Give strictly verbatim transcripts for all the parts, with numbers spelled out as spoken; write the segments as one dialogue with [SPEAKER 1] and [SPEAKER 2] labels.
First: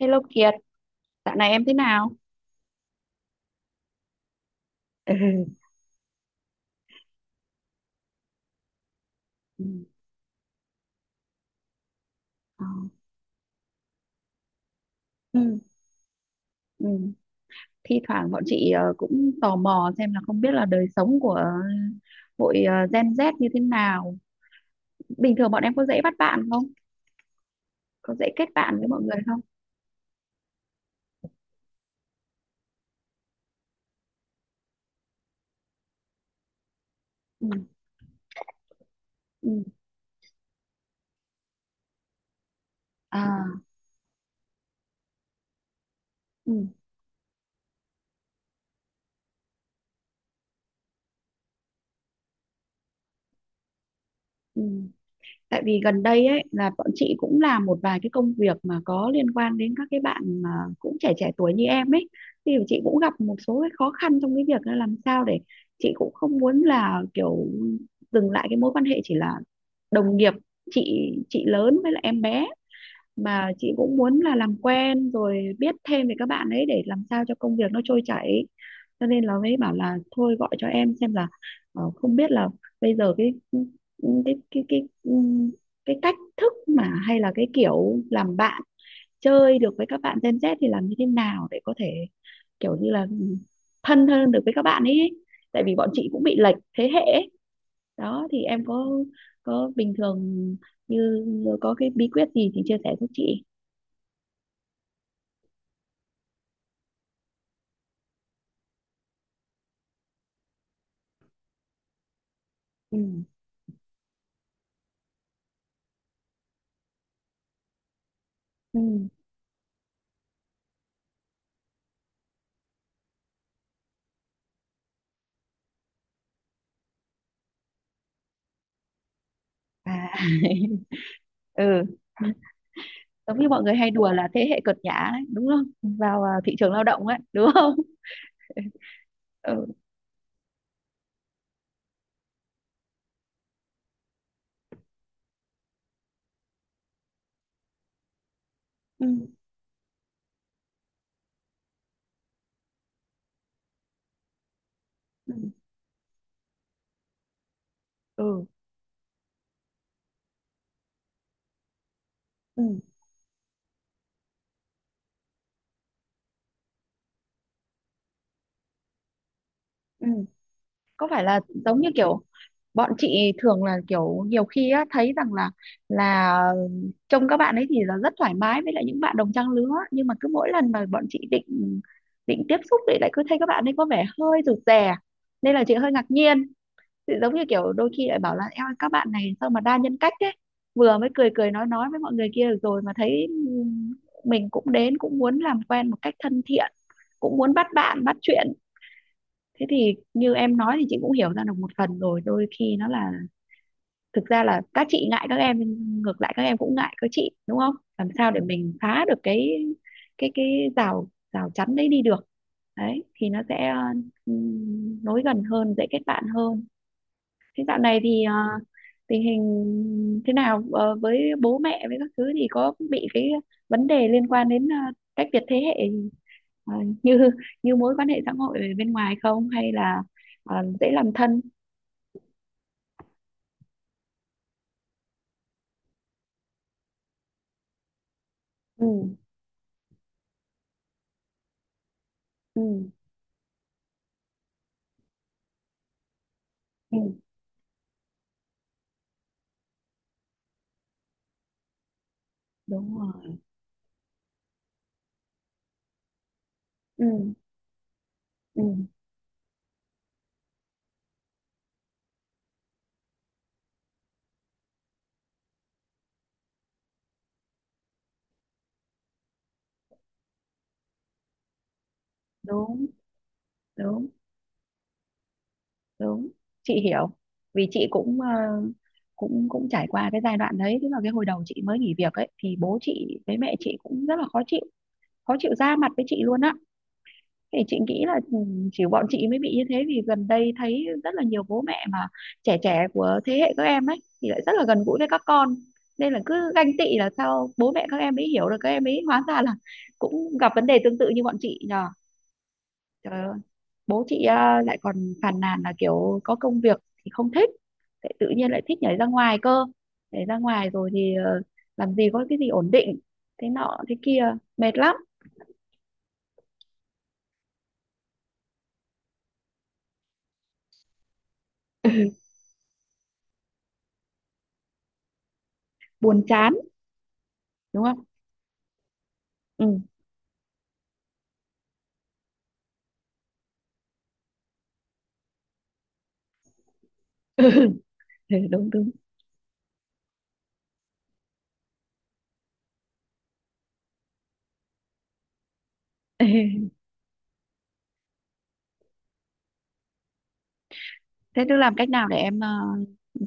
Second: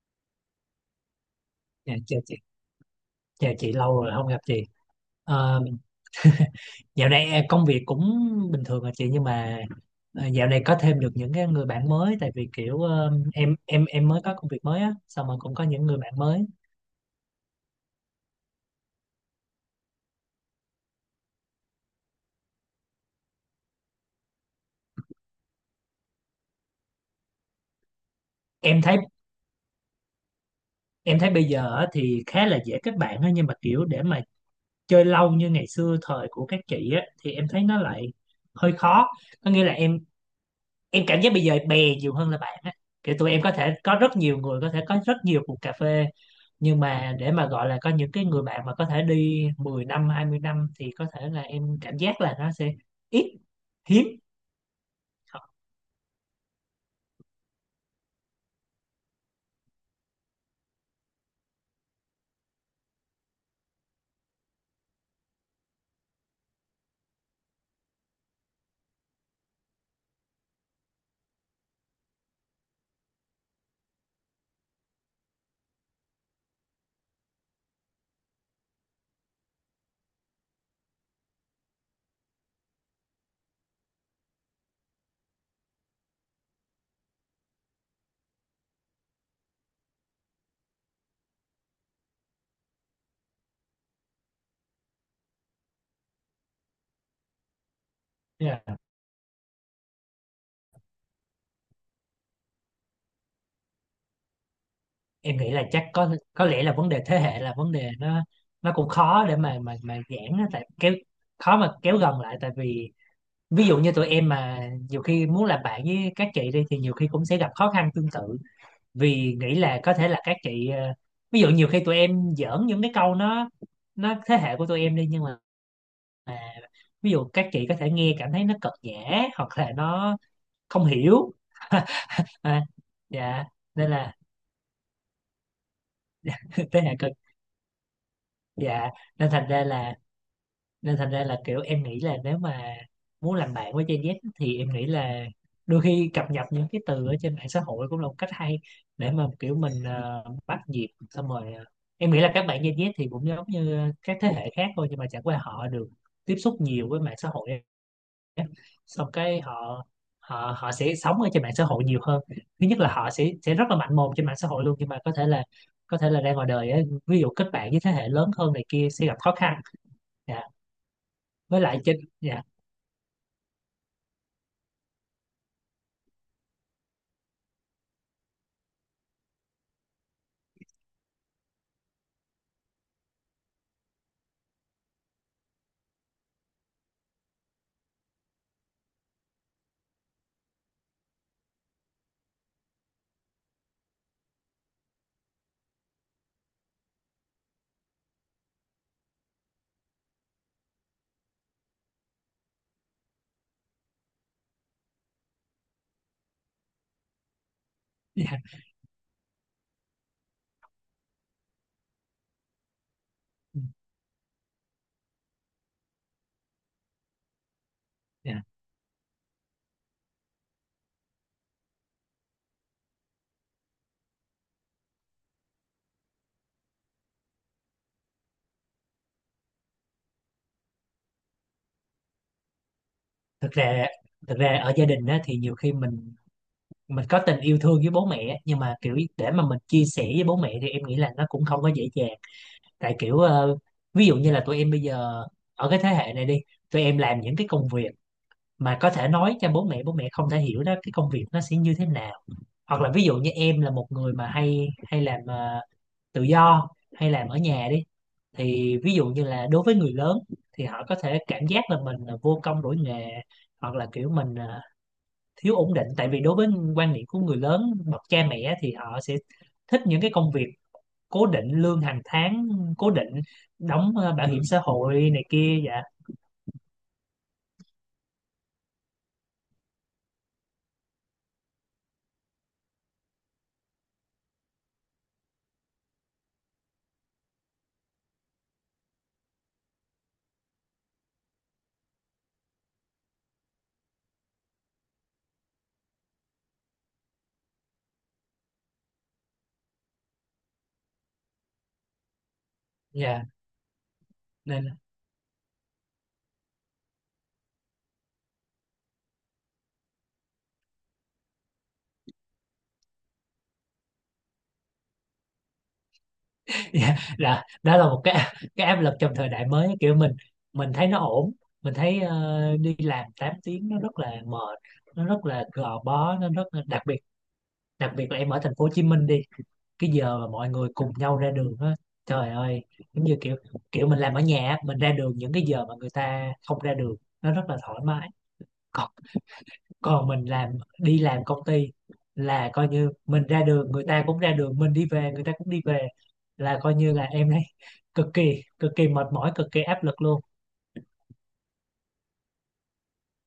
[SPEAKER 1] Hello Kiệt, dạo này em thế
[SPEAKER 2] Dạ,
[SPEAKER 1] nào?
[SPEAKER 2] chào chị, chào chị lâu rồi không gặp chị.
[SPEAKER 1] Ừ.
[SPEAKER 2] Ờ, Dạo này à, công việc cũng bình thường à chị, nhưng mà
[SPEAKER 1] Ừ.
[SPEAKER 2] à, dạo này có thêm được những cái người bạn mới tại vì
[SPEAKER 1] Ờ.
[SPEAKER 2] kiểu ờ, em em em mới có công việc mới á, xong rồi cũng
[SPEAKER 1] Ừ.
[SPEAKER 2] có những người bạn mới.
[SPEAKER 1] Ừ. Thi thoảng bọn chị ờ, cũng tò mò xem là không biết là đời sống của ờ, hội ờ, Gen Z như thế nào. Bình thường bọn em có dễ bắt bạn không? Có dễ kết bạn
[SPEAKER 2] Em
[SPEAKER 1] với
[SPEAKER 2] thấy
[SPEAKER 1] mọi người không?
[SPEAKER 2] em thấy bây giờ á thì khá là dễ kết bạn á, nhưng mà kiểu để mà chơi lâu như ngày xưa thời của các chị á thì em
[SPEAKER 1] Ừ.
[SPEAKER 2] thấy nó lại hơi khó.
[SPEAKER 1] Ừ.
[SPEAKER 2] Có nghĩa là em em cảm giác bây giờ bè nhiều hơn là bạn á. Kiểu tụi em
[SPEAKER 1] À.
[SPEAKER 2] có thể có rất nhiều người, có thể có rất nhiều cuộc cà phê,
[SPEAKER 1] Ừ.
[SPEAKER 2] nhưng mà để mà gọi là có những cái người bạn mà có thể đi mười năm, hai mươi năm thì có thể là em cảm giác là nó sẽ ít, hiếm.
[SPEAKER 1] Ừ. Tại vì gần đây ấy là bọn chị cũng làm một vài cái công việc mà có liên quan đến các cái bạn mà cũng trẻ trẻ tuổi như em ấy, thì chị cũng gặp một số cái khó khăn trong cái việc là làm sao để chị cũng không muốn là kiểu dừng lại cái mối quan hệ chỉ là đồng nghiệp, chị chị lớn với lại em bé, mà chị cũng muốn là làm quen rồi biết thêm về các bạn ấy để làm sao cho công việc nó trôi chảy, cho nên là mới bảo là thôi gọi cho em xem là ờ, không biết là bây giờ cái cái cái cái ừm, cái cách thức mà hay là cái kiểu làm bạn chơi được với các bạn Gen Z thì làm như thế nào để có thể kiểu như là thân hơn được với các bạn ấy, tại vì bọn chị cũng bị lệch thế hệ ấy. Đó thì
[SPEAKER 2] Yeah.
[SPEAKER 1] em có có bình thường như có cái bí quyết gì thì chia sẻ giúp chị.
[SPEAKER 2] Em nghĩ là chắc có có lẽ là vấn đề thế hệ, là vấn đề nó nó cũng khó để mà mà mà giãn á, tại kéo khó mà kéo gần lại. Tại vì
[SPEAKER 1] Ừ.
[SPEAKER 2] ví dụ như tụi em mà nhiều khi muốn làm bạn với các chị đi thì nhiều khi cũng sẽ gặp khó khăn tương tự,
[SPEAKER 1] Ừm.
[SPEAKER 2] vì nghĩ là có thể là các chị ờ, ví dụ nhiều khi tụi em giỡn những cái câu nó nó thế hệ của tụi em đi, nhưng mà à, ví dụ các chị có thể nghe cảm thấy nó cợt nhã hoặc là
[SPEAKER 1] À.
[SPEAKER 2] nó không hiểu.
[SPEAKER 1] Ừ.
[SPEAKER 2] À,
[SPEAKER 1] Giống
[SPEAKER 2] dạ,
[SPEAKER 1] như mọi người hay
[SPEAKER 2] nên
[SPEAKER 1] đùa
[SPEAKER 2] là
[SPEAKER 1] là thế hệ cợt nhả đấy, đúng không? Vào, à, thị trường
[SPEAKER 2] thế
[SPEAKER 1] lao
[SPEAKER 2] hệ
[SPEAKER 1] động
[SPEAKER 2] cực,
[SPEAKER 1] ấy, đúng không?
[SPEAKER 2] dạ, nên thành ra
[SPEAKER 1] Ừ.
[SPEAKER 2] là, nên thành ra là kiểu em nghĩ là nếu mà muốn làm bạn với Gen Z thì em nghĩ là đôi khi cập nhật những cái từ ở trên mạng xã hội cũng là một cách hay
[SPEAKER 1] Ừ.
[SPEAKER 2] để mà kiểu mình ờ, bắt nhịp. Xong rồi ờ, em nghĩ là các bạn Gen Z thì cũng giống như các thế hệ khác thôi, nhưng mà chẳng
[SPEAKER 1] Ừ.
[SPEAKER 2] qua họ được tiếp xúc nhiều với mạng xã hội,
[SPEAKER 1] Ừ.
[SPEAKER 2] xong cái họ họ họ sẽ sống ở trên mạng xã hội nhiều hơn. Thứ nhất
[SPEAKER 1] Ừm.
[SPEAKER 2] là họ sẽ sẽ rất là mạnh mồm trên mạng xã hội luôn, nhưng mà có thể là có thể là ra ngoài đời á, ví dụ kết bạn với thế hệ lớn hơn này kia sẽ gặp khó khăn.
[SPEAKER 1] Ừm.
[SPEAKER 2] Dạ,
[SPEAKER 1] Có phải là
[SPEAKER 2] với lại
[SPEAKER 1] giống như
[SPEAKER 2] trên,
[SPEAKER 1] kiểu
[SPEAKER 2] dạ.
[SPEAKER 1] bọn chị thường là kiểu nhiều khi á, thấy rằng là là trông các bạn ấy thì là rất thoải mái với lại những bạn đồng trang lứa, nhưng mà cứ mỗi lần mà bọn chị định định tiếp xúc thì lại cứ thấy các bạn ấy có vẻ hơi rụt rè, nên là chị hơi ngạc nhiên. Thì giống như kiểu đôi khi lại bảo là em ơi, các bạn này sao mà đa nhân cách thế, vừa mới cười cười nói nói với mọi người kia được rồi mà thấy ừm, mình cũng đến cũng muốn làm quen một cách thân thiện, cũng muốn bắt bạn bắt chuyện. Thế thì như em nói thì chị cũng hiểu ra được một phần rồi, đôi khi nó là thực ra là các chị ngại các em nhưng ngược lại các em cũng ngại các chị, đúng không, làm
[SPEAKER 2] Dạ.
[SPEAKER 1] sao để mình phá được cái cái cái rào rào chắn đấy đi được, đấy thì nó sẽ ừm, nối gần hơn, dễ kết bạn hơn. Thế dạo này thì ờ,
[SPEAKER 2] Dạ.
[SPEAKER 1] tình hình thế nào? Ờ, với bố mẹ với các thứ thì có bị cái vấn đề liên quan đến ờ, cách biệt thế hệ ờ, như như mối quan hệ xã hội ở bên ngoài không, hay là ờ, dễ làm thân?
[SPEAKER 2] Thực ra, thực ra ở gia đình á, thì nhiều khi mình mình có tình yêu thương với bố mẹ á, nhưng mà
[SPEAKER 1] Ừ.
[SPEAKER 2] kiểu để mà mình chia sẻ với bố mẹ thì em nghĩ là nó cũng không có dễ dàng.
[SPEAKER 1] Ừ.
[SPEAKER 2] Tại kiểu ờ, ví dụ như là tụi em bây giờ ở cái thế hệ này đi, tụi
[SPEAKER 1] Ừ,
[SPEAKER 2] em làm những cái công việc mà có thể nói cho bố mẹ, bố mẹ không thể hiểu đó cái công việc nó sẽ như thế nào. Hoặc là
[SPEAKER 1] đúng
[SPEAKER 2] ví dụ như
[SPEAKER 1] rồi.
[SPEAKER 2] em là một người mà hay hay làm ờ, tự do, hay làm
[SPEAKER 1] Ừ.
[SPEAKER 2] ở nhà đi, thì
[SPEAKER 1] Ừ,
[SPEAKER 2] ví dụ như là đối với người lớn thì họ có thể cảm giác là mình là vô công đổi nghề, hoặc là kiểu mình ờ, thiếu ổn định. Tại vì đối với quan niệm của người lớn, bậc cha mẹ, thì họ sẽ thích những cái công việc cố định, lương hàng tháng
[SPEAKER 1] đúng,
[SPEAKER 2] cố định, đóng
[SPEAKER 1] đúng,
[SPEAKER 2] ờ, bảo hiểm xã hội này kia. Dạ.
[SPEAKER 1] đúng. Chị hiểu. Vì chị cũng ờ, cũng cũng trải qua cái giai đoạn đấy, tức là cái hồi đầu chị mới nghỉ việc ấy thì bố chị với mẹ chị cũng rất là khó chịu, khó chịu ra mặt với chị luôn á. Thì chị nghĩ là ừ, chỉ bọn chị mới bị như thế, vì gần đây thấy rất là nhiều bố mẹ mà trẻ trẻ của thế hệ các em ấy thì lại rất là gần gũi với các con, nên là cứ ganh tị là sao bố mẹ các em ấy hiểu được các em ấy, hóa ra là cũng gặp vấn đề tương tự như bọn chị nhờ. Trời
[SPEAKER 2] Dạ
[SPEAKER 1] ơi, bố chị à,
[SPEAKER 2] nên.
[SPEAKER 1] lại còn phàn nàn là kiểu có công việc thì không thích, lại tự nhiên lại thích nhảy ra ngoài cơ, nhảy ra ngoài rồi thì ờ, làm gì có cái gì ổn định, thế nọ thế kia, mệt lắm.
[SPEAKER 2] Dạ, là đó là một cái cái áp lực trong thời đại mới. Kiểu mình mình thấy nó ổn, mình thấy ờ, đi làm tám tiếng nó rất là mệt, nó rất là gò bó,
[SPEAKER 1] Buồn
[SPEAKER 2] nó rất
[SPEAKER 1] chán,
[SPEAKER 2] là đặc biệt.
[SPEAKER 1] đúng
[SPEAKER 2] Đặc
[SPEAKER 1] không?
[SPEAKER 2] biệt là em ở thành phố Hồ Chí Minh đi, cái giờ mà mọi người cùng nhau ra đường á, trời ơi. Giống như kiểu, kiểu mình làm ở nhà á, mình ra đường những cái giờ mà người ta không ra đường, nó rất
[SPEAKER 1] Ừ.
[SPEAKER 2] là thoải mái.
[SPEAKER 1] Ừ, đúng đúng.
[SPEAKER 2] Còn mình làm, đi làm công ty, là coi như mình ra đường người ta cũng ra đường, mình đi về người ta cũng đi về, là
[SPEAKER 1] Ê,
[SPEAKER 2] coi như là em thấy cực kỳ cực kỳ mệt mỏi, cực kỳ áp lực luôn.
[SPEAKER 1] thế tức làm cách nào để em ờ,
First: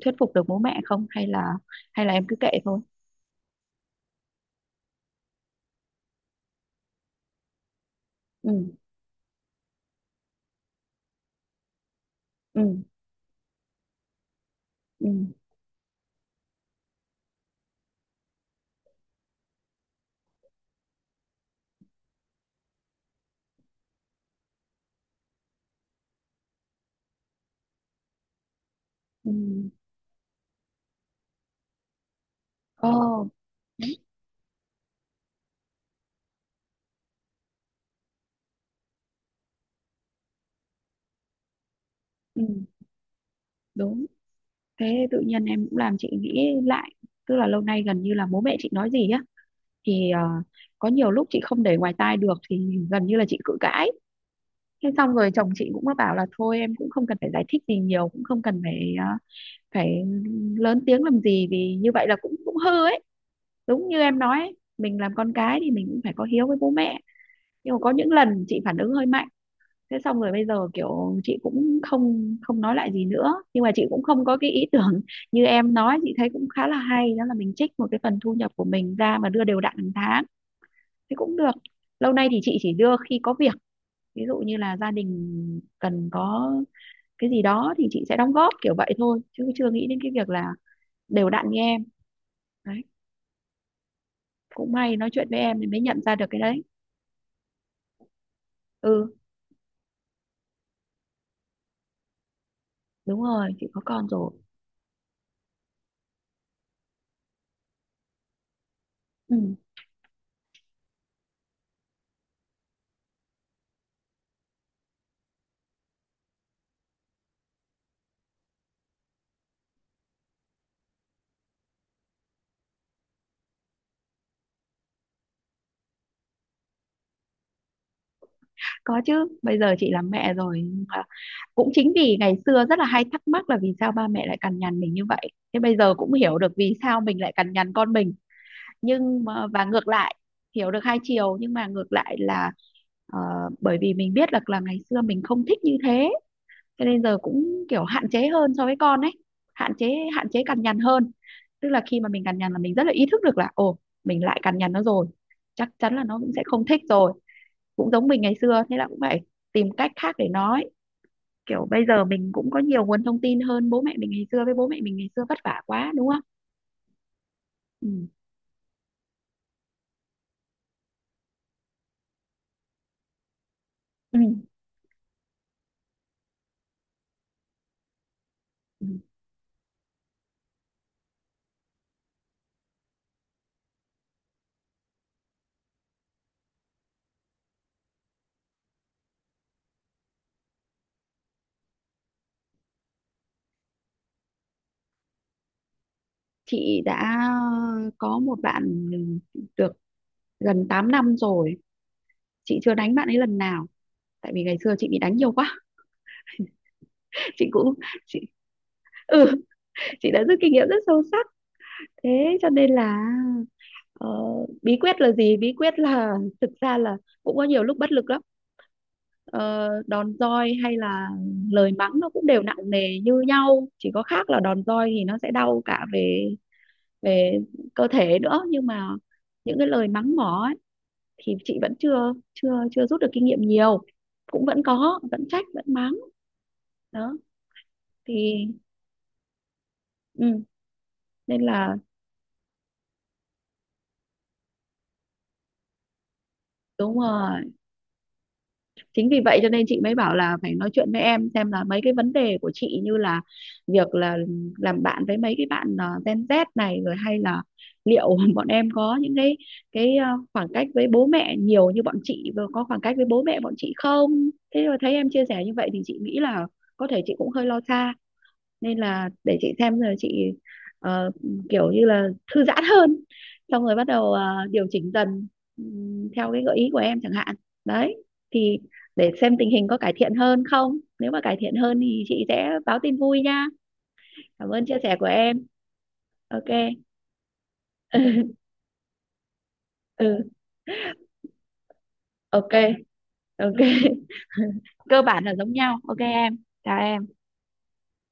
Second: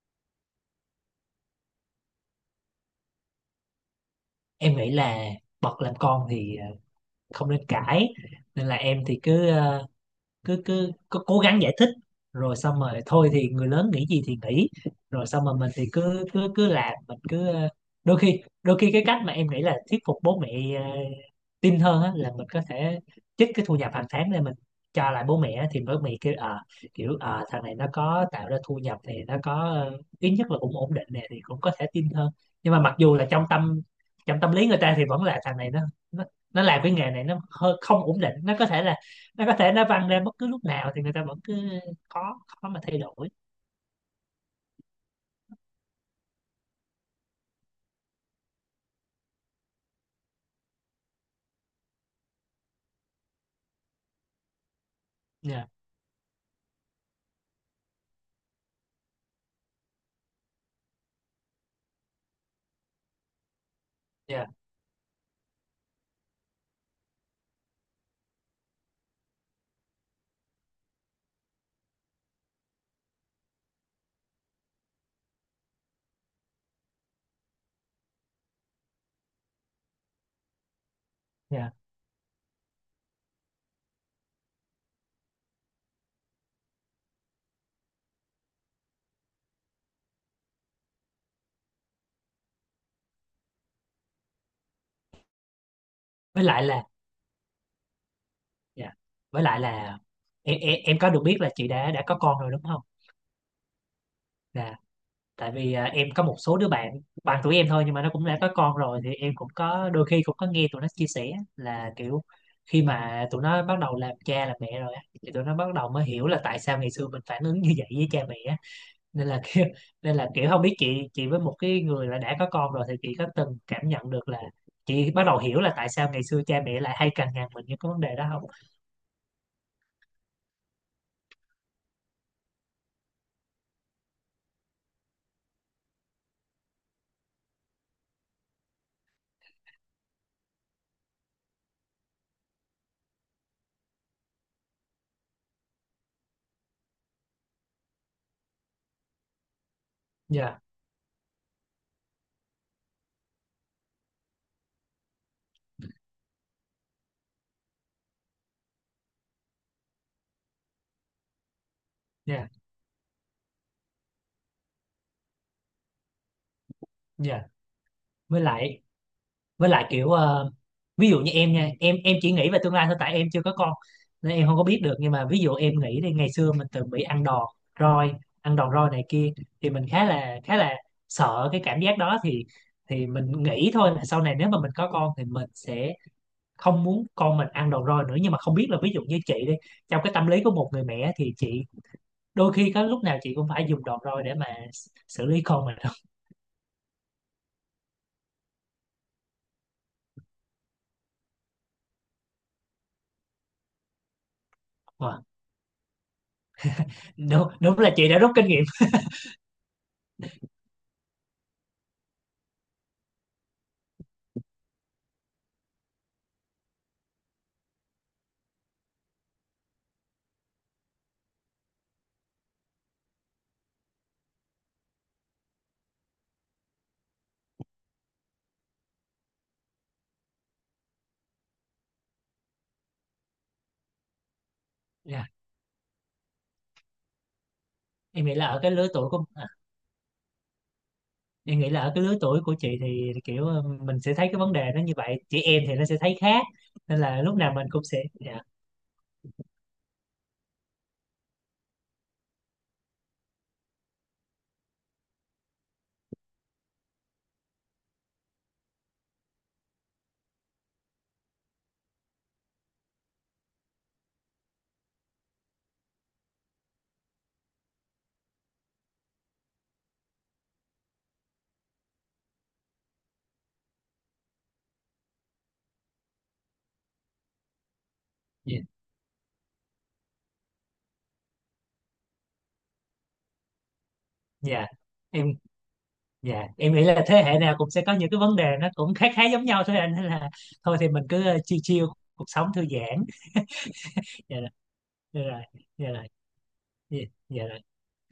[SPEAKER 1] thuyết phục được bố mẹ không, hay là hay là em cứ kệ thôi?
[SPEAKER 2] Em nghĩ là bậc làm con thì ờ, không nên cãi,
[SPEAKER 1] Ừ.
[SPEAKER 2] nên là em thì cứ ờ, cứ cứ cứ cố gắng giải thích. Rồi
[SPEAKER 1] Ừ.
[SPEAKER 2] xong rồi thôi thì người lớn nghĩ gì thì nghĩ,
[SPEAKER 1] Ừ.
[SPEAKER 2] rồi xong rồi mình thì cứ cứ cứ làm, mình cứ ờ, đôi khi đôi khi cái cách mà em nghĩ là thuyết phục bố mẹ ờ, tin hơn á, là mình có thể trích cái thu nhập hàng tháng lên, mình cho lại bố mẹ á, thì bố mẹ kêu ờ, kiểu ờ, thằng này nó có tạo ra thu nhập thì
[SPEAKER 1] Ừ.
[SPEAKER 2] nó có ờ, ít nhất là cũng ổn định nè, thì cũng có thể tin hơn. Nhưng mà
[SPEAKER 1] Ồ.
[SPEAKER 2] mặc dù là trong tâm trong tâm lý người ta thì vẫn là thằng này nó nó, nó làm cái nghề này nó hơi không ổn định, nó có thể là, nó có thể nó văng lên bất cứ lúc nào, thì người ta vẫn cứ khó
[SPEAKER 1] Ừ,
[SPEAKER 2] khó mà thay đổi.
[SPEAKER 1] đúng. Thế tự nhiên em cũng làm chị nghĩ lại, tức là lâu nay gần như là bố mẹ chị nói gì á thì ờ, có nhiều lúc chị không để ngoài tai được thì gần như là chị cự cãi. Thế xong rồi chồng
[SPEAKER 2] Dạ.
[SPEAKER 1] chị cũng có bảo là thôi em cũng không cần phải giải thích gì nhiều, cũng không cần phải ờ, phải lớn tiếng làm gì, vì như vậy là cũng cũng hư ấy, đúng như em nói
[SPEAKER 2] Dạ.
[SPEAKER 1] ấy, mình làm con cái thì mình cũng phải có hiếu với bố mẹ, nhưng mà có những lần chị phản ứng hơi mạnh. Thế xong rồi bây giờ kiểu chị cũng không không nói lại gì nữa, nhưng mà chị cũng không có cái ý tưởng như em nói. Chị thấy cũng khá là hay, đó là mình trích một cái phần thu nhập của mình ra mà đưa đều đặn hàng tháng thì cũng được.
[SPEAKER 2] Dạ,
[SPEAKER 1] Lâu nay thì chị chỉ đưa khi có việc, ví dụ như là gia đình cần có cái gì đó thì chị sẽ đóng góp kiểu vậy thôi, chứ chưa nghĩ đến cái việc là đều đặn như em. Đấy, cũng may nói chuyện với em thì mới nhận ra được cái
[SPEAKER 2] với
[SPEAKER 1] đấy.
[SPEAKER 2] lại là, dạ,
[SPEAKER 1] Ừ,
[SPEAKER 2] với lại là em, em em có được biết là chị đã đã có con rồi đúng không.
[SPEAKER 1] đúng rồi, chị có con rồi.
[SPEAKER 2] Dạ, tại vì à, em có một số đứa bạn bằng tuổi em thôi nhưng mà nó cũng đã có con rồi, thì em cũng
[SPEAKER 1] Ừ,
[SPEAKER 2] có đôi khi cũng có nghe tụi nó chia sẻ là kiểu khi mà tụi nó bắt đầu làm cha làm mẹ rồi á thì tụi nó bắt đầu mới hiểu là tại sao ngày xưa mình phản ứng như vậy với cha mẹ á. Nên là kiểu, nên là kiểu không biết chị chị với một cái người là đã có con rồi thì chị có từng cảm nhận được là chị bắt đầu hiểu là tại sao ngày xưa cha mẹ lại hay cằn nhằn mình những cái vấn đề đó không.
[SPEAKER 1] có chứ. Bây giờ chị làm mẹ rồi, nhưng mà cũng chính vì ngày xưa rất là hay thắc mắc là vì sao ba mẹ lại cằn nhằn mình như vậy, thế bây giờ cũng hiểu được vì sao mình lại cằn nhằn con mình. Nhưng mà, và ngược lại, hiểu được hai chiều nhưng mà ngược lại là ờ, bởi vì mình biết là là ngày xưa mình không thích như thế, cho nên giờ cũng kiểu hạn chế hơn so với con ấy, hạn chế, hạn chế
[SPEAKER 2] Dạ.
[SPEAKER 1] cằn nhằn hơn. Tức là khi mà mình cằn nhằn là mình rất là ý thức được là ồ, mình lại cằn nhằn nó rồi, chắc chắn là nó cũng sẽ không thích rồi, cũng giống mình ngày xưa, thế là cũng phải tìm cách khác để nói. Kiểu bây giờ mình
[SPEAKER 2] Dạ.
[SPEAKER 1] cũng có nhiều nguồn thông tin hơn bố mẹ mình ngày xưa, với bố mẹ mình ngày xưa vất vả quá, đúng không?
[SPEAKER 2] Dạ,
[SPEAKER 1] Ừ.
[SPEAKER 2] với lại, với lại kiểu ờ, ví dụ như em nha, em em chỉ nghĩ về tương lai thôi tại em chưa có con,
[SPEAKER 1] Ừ.
[SPEAKER 2] nên em không có biết được. Nhưng mà ví dụ em nghĩ đi, ngày xưa mình từng bị ăn đòn roi, ăn đòn
[SPEAKER 1] Ừ.
[SPEAKER 2] roi này kia, thì mình khá là khá là sợ cái cảm giác đó. thì thì mình nghĩ thôi là sau này nếu mà mình có con thì mình sẽ không muốn con mình ăn đồ roi nữa. Nhưng mà không biết là ví dụ như chị đi, trong cái tâm lý của một người mẹ thì chị đôi khi có lúc nào chị cũng phải dùng đồ roi để mà xử lý con mình đúng
[SPEAKER 1] Chị đã có một bạn được gần tám năm rồi, chị chưa đánh bạn ấy lần nào tại vì ngày xưa chị
[SPEAKER 2] không?
[SPEAKER 1] bị đánh
[SPEAKER 2] Ờ,
[SPEAKER 1] nhiều quá. chị
[SPEAKER 2] đúng,
[SPEAKER 1] cũng
[SPEAKER 2] đúng là chị đã
[SPEAKER 1] chị
[SPEAKER 2] rút kinh nghiệm.
[SPEAKER 1] ừ Chị đã rút kinh nghiệm rất sâu sắc, thế cho nên là ờ, bí quyết là gì, bí quyết là thực ra là cũng có nhiều lúc bất lực lắm. ờ, đòn roi hay là lời mắng nó cũng đều nặng nề như nhau, chỉ có khác là đòn roi thì nó sẽ đau cả về về cơ thể nữa, nhưng mà những cái lời mắng mỏ ấy, thì chị vẫn chưa chưa chưa rút được kinh nghiệm nhiều, cũng vẫn có
[SPEAKER 2] Dạ.
[SPEAKER 1] vẫn trách vẫn mắng. Đó
[SPEAKER 2] Em
[SPEAKER 1] thì
[SPEAKER 2] nghĩ là ở cái lứa tuổi của à,
[SPEAKER 1] ừ, nên
[SPEAKER 2] em nghĩ
[SPEAKER 1] là
[SPEAKER 2] là ở cái lứa tuổi của chị thì kiểu ờ, mình sẽ thấy cái vấn đề nó như vậy, chị em thì nó sẽ thấy khác,
[SPEAKER 1] đúng
[SPEAKER 2] nên là lúc nào
[SPEAKER 1] rồi,
[SPEAKER 2] mình cũng sẽ, dạ.
[SPEAKER 1] chính vì vậy cho nên chị mới bảo là phải nói chuyện với em xem là mấy cái vấn đề của chị, như là việc là làm bạn với mấy cái bạn ờ, Gen Z này rồi, hay là liệu bọn em có những cái cái ờ, khoảng cách với bố mẹ nhiều như bọn chị và có khoảng cách với bố mẹ bọn chị không. Thế rồi thấy em chia sẻ như vậy thì chị nghĩ là có thể chị cũng hơi lo xa, nên là để chị xem rồi chị ờ, kiểu như là thư giãn hơn, xong rồi bắt đầu ờ, điều chỉnh dần, ừm, theo cái gợi ý của em chẳng hạn. Đấy, thì
[SPEAKER 2] Dạ.
[SPEAKER 1] để xem tình hình có cải thiện hơn không, nếu mà cải thiện hơn thì chị sẽ báo tin vui nha. Cảm ơn
[SPEAKER 2] Dạ.
[SPEAKER 1] chia sẻ của
[SPEAKER 2] Em,
[SPEAKER 1] em.
[SPEAKER 2] dạ,
[SPEAKER 1] ô kê.
[SPEAKER 2] em nghĩ là thế hệ nào cũng sẽ có những cái vấn đề nó cũng khá khá giống nhau thôi anh, nên
[SPEAKER 1] Ừ.
[SPEAKER 2] là thôi thì mình cứ ờ, chill chill, cuộc sống
[SPEAKER 1] ô kê.
[SPEAKER 2] thư giãn.
[SPEAKER 1] OK.
[SPEAKER 2] Dạ.
[SPEAKER 1] Cơ
[SPEAKER 2] Dạ
[SPEAKER 1] bản là
[SPEAKER 2] rồi,
[SPEAKER 1] giống nhau,
[SPEAKER 2] dạ
[SPEAKER 1] ô kê
[SPEAKER 2] rồi,
[SPEAKER 1] em, chào
[SPEAKER 2] dạ,
[SPEAKER 1] em.
[SPEAKER 2] dạ.